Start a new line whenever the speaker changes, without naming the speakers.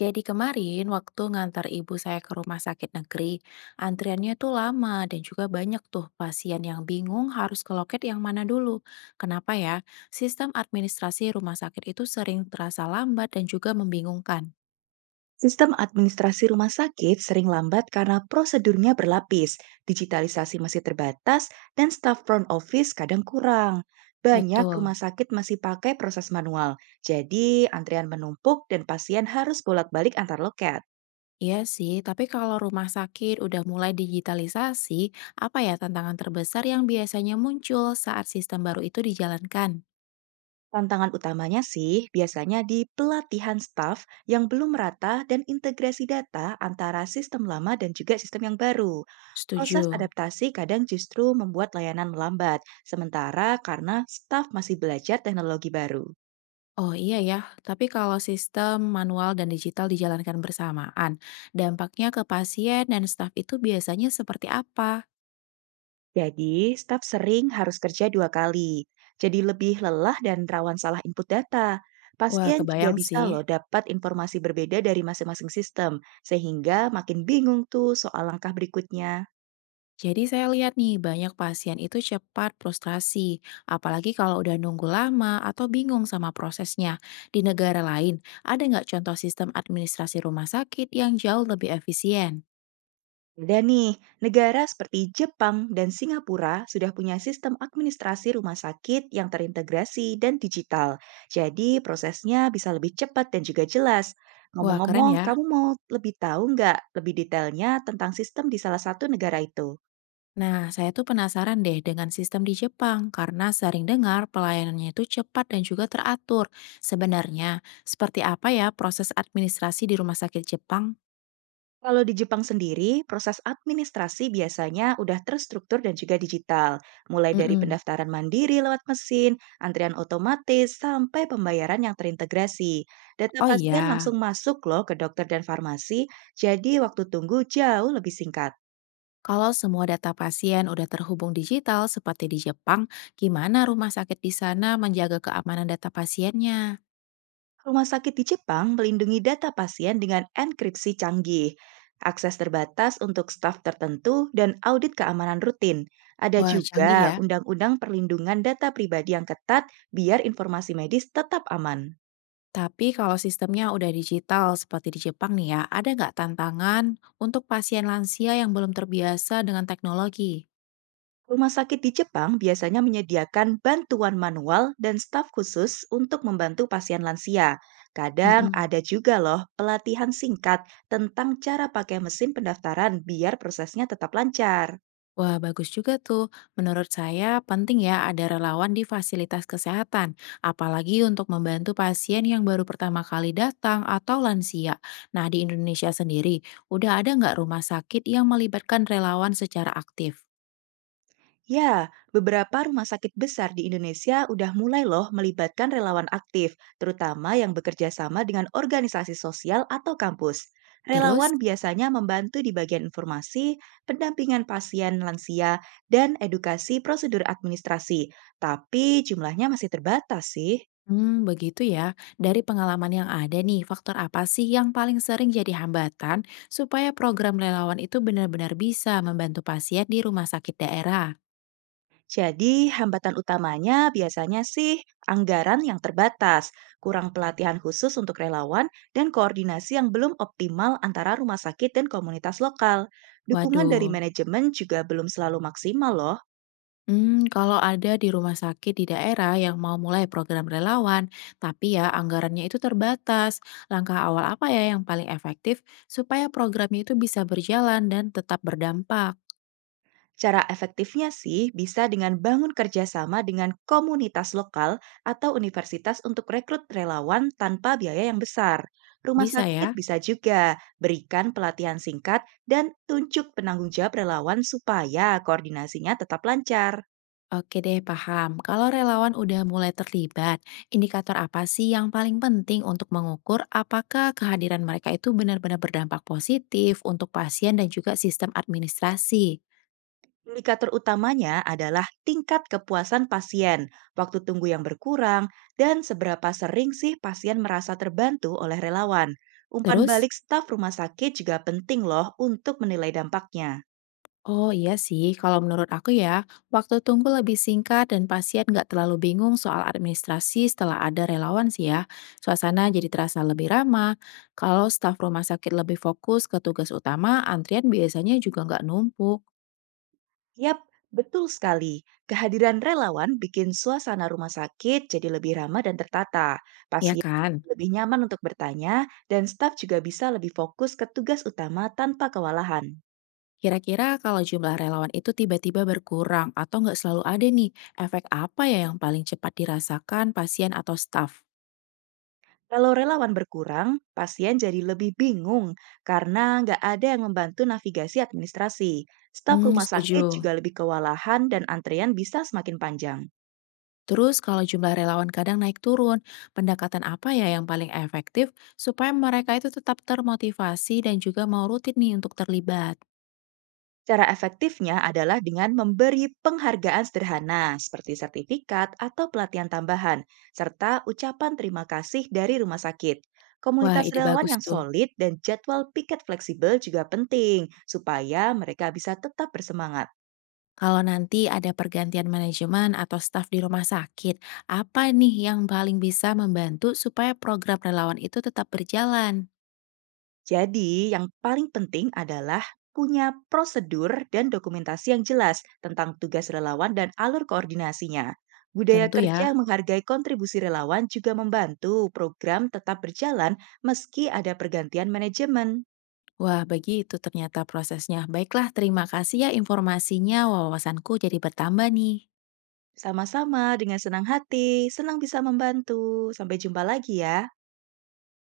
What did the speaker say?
Jadi kemarin waktu ngantar ibu saya ke rumah sakit negeri, antriannya tuh lama dan juga banyak tuh pasien yang bingung harus ke loket yang mana dulu. Kenapa ya? Sistem administrasi rumah sakit itu sering terasa lambat dan juga membingungkan.
Sistem administrasi rumah sakit sering lambat karena prosedurnya berlapis, digitalisasi masih terbatas, dan staf front office kadang kurang. Banyak
Betul.
rumah sakit masih pakai proses manual, jadi antrean menumpuk dan pasien harus bolak-balik antar loket.
Iya sih, tapi kalau rumah sakit udah mulai digitalisasi, apa ya tantangan terbesar yang biasanya muncul saat sistem baru itu dijalankan?
Tantangan utamanya sih biasanya di pelatihan staff yang belum merata dan integrasi data antara sistem lama dan juga sistem yang baru. Proses
Setuju.
adaptasi kadang justru membuat layanan melambat, sementara karena staff masih belajar teknologi baru.
Oh iya ya, tapi kalau sistem manual dan digital dijalankan bersamaan, dampaknya ke pasien dan staf itu biasanya seperti apa?
Jadi, staff sering harus kerja dua kali, jadi lebih lelah dan rawan salah input data.
Wah,
Pasien juga
kebayang
bisa
sih.
loh dapat informasi berbeda dari masing-masing sistem, sehingga makin bingung tuh soal langkah berikutnya.
Jadi saya lihat nih, banyak pasien itu cepat frustrasi, apalagi kalau udah nunggu lama atau bingung sama prosesnya. Di negara lain, ada nggak contoh sistem administrasi rumah sakit yang jauh lebih efisien?
Ada nih, negara seperti Jepang dan Singapura sudah punya sistem administrasi rumah sakit yang terintegrasi dan digital. Jadi prosesnya bisa lebih cepat dan juga jelas.
Wah, keren
Ngomong-ngomong,
ya.
kamu mau lebih tahu nggak lebih detailnya tentang sistem di salah satu negara itu?
Nah, saya tuh penasaran deh dengan sistem di Jepang karena sering dengar pelayanannya itu cepat dan juga teratur. Sebenarnya, seperti apa ya proses administrasi di rumah sakit Jepang?
Kalau di Jepang sendiri, proses administrasi biasanya udah terstruktur dan juga digital, mulai dari
Mm-mm.
pendaftaran mandiri lewat mesin, antrian otomatis, sampai pembayaran yang terintegrasi. Data
Oh
pasien
iya,
langsung masuk loh ke dokter dan farmasi, jadi waktu tunggu jauh lebih singkat.
kalau semua data pasien udah terhubung digital seperti di Jepang, gimana rumah sakit di sana menjaga keamanan data pasiennya?
Rumah sakit di Jepang melindungi data pasien dengan enkripsi canggih, akses terbatas untuk staf tertentu, dan audit keamanan rutin. Ada
Wah,
juga
canggih ya.
undang-undang perlindungan data pribadi yang ketat biar informasi medis tetap aman.
Tapi kalau sistemnya udah digital seperti di Jepang nih ya, ada nggak tantangan untuk pasien lansia yang belum terbiasa dengan teknologi?
Rumah sakit di Jepang biasanya menyediakan bantuan manual dan staf khusus untuk membantu pasien lansia. Kadang
Mhm.
ada juga loh pelatihan singkat tentang cara pakai mesin pendaftaran biar prosesnya tetap lancar.
Wah, bagus juga tuh. Menurut saya, penting ya ada relawan di fasilitas kesehatan, apalagi untuk membantu pasien yang baru pertama kali datang atau lansia. Nah, di Indonesia sendiri, udah ada nggak rumah sakit yang melibatkan relawan secara aktif?
Ya, beberapa rumah sakit besar di Indonesia udah mulai loh melibatkan relawan aktif, terutama yang bekerja sama dengan organisasi sosial atau kampus. Relawan
Terus,
biasanya membantu di bagian informasi, pendampingan pasien lansia, dan edukasi prosedur administrasi, tapi jumlahnya masih terbatas sih.
hmm, begitu ya. Dari pengalaman yang ada nih, faktor apa sih yang paling sering jadi hambatan supaya program relawan itu benar-benar bisa membantu pasien di rumah sakit daerah?
Jadi, hambatan utamanya biasanya sih anggaran yang terbatas, kurang pelatihan khusus untuk relawan, dan koordinasi yang belum optimal antara rumah sakit dan komunitas lokal. Dukungan dari
Waduh.
manajemen juga belum selalu maksimal loh.
Hmm, kalau ada di rumah sakit di daerah yang mau mulai program relawan, tapi ya anggarannya itu terbatas. Langkah awal apa ya yang paling efektif supaya programnya itu bisa berjalan dan tetap berdampak?
Cara efektifnya sih bisa dengan bangun kerjasama dengan komunitas lokal atau universitas untuk rekrut relawan tanpa biaya yang besar. Rumah
Bisa
sakit
ya?
bisa juga berikan pelatihan singkat dan tunjuk penanggung jawab relawan supaya koordinasinya tetap lancar.
Oke deh, paham. Kalau relawan udah mulai terlibat, indikator apa sih yang paling penting untuk mengukur apakah kehadiran mereka itu benar-benar berdampak positif untuk pasien dan juga sistem administrasi?
Indikator utamanya adalah tingkat kepuasan pasien, waktu tunggu yang berkurang, dan seberapa sering sih pasien merasa terbantu oleh relawan. Umpan
Terus?
balik staf rumah sakit juga penting loh untuk menilai dampaknya.
Oh iya sih, kalau menurut aku ya, waktu tunggu lebih singkat dan pasien nggak terlalu bingung soal administrasi setelah ada relawan sih ya. Suasana jadi terasa lebih ramah. Kalau staf rumah sakit lebih fokus ke tugas utama, antrian biasanya juga nggak numpuk,
Yap, betul sekali. Kehadiran relawan bikin suasana rumah sakit jadi lebih ramah dan tertata.
ya
Pasien
kan?
lebih nyaman untuk bertanya, dan staf juga bisa lebih fokus ke tugas utama tanpa kewalahan.
Kira-kira kalau jumlah relawan itu tiba-tiba berkurang atau nggak selalu ada nih, efek apa ya yang paling cepat dirasakan pasien atau staf?
Kalau relawan berkurang, pasien jadi lebih bingung karena nggak ada yang membantu navigasi administrasi. Staf
Hmm,
rumah sakit
setuju.
juga lebih kewalahan dan antrean bisa semakin panjang.
Terus kalau jumlah relawan kadang naik turun, pendekatan apa ya yang paling efektif supaya mereka itu tetap termotivasi dan juga mau rutin nih untuk terlibat?
Cara efektifnya adalah dengan memberi penghargaan sederhana seperti sertifikat atau pelatihan tambahan, serta ucapan terima kasih dari rumah sakit.
Wah,
Komunitas
ide
relawan
bagus
yang
tuh.
solid dan jadwal piket fleksibel juga penting supaya mereka bisa tetap bersemangat.
Kalau nanti ada pergantian manajemen atau staf di rumah sakit, apa nih yang paling bisa membantu supaya program relawan itu tetap berjalan?
Jadi, yang paling penting adalah punya prosedur dan dokumentasi yang jelas tentang tugas relawan dan alur koordinasinya. Budaya
Tentu
kerja yang
ya.
menghargai kontribusi relawan juga membantu program tetap berjalan meski ada pergantian manajemen.
Wah, begitu ternyata prosesnya. Baiklah, terima kasih ya informasinya. Wawasanku jadi bertambah nih.
Sama-sama dengan senang hati, senang bisa membantu. Sampai jumpa lagi ya.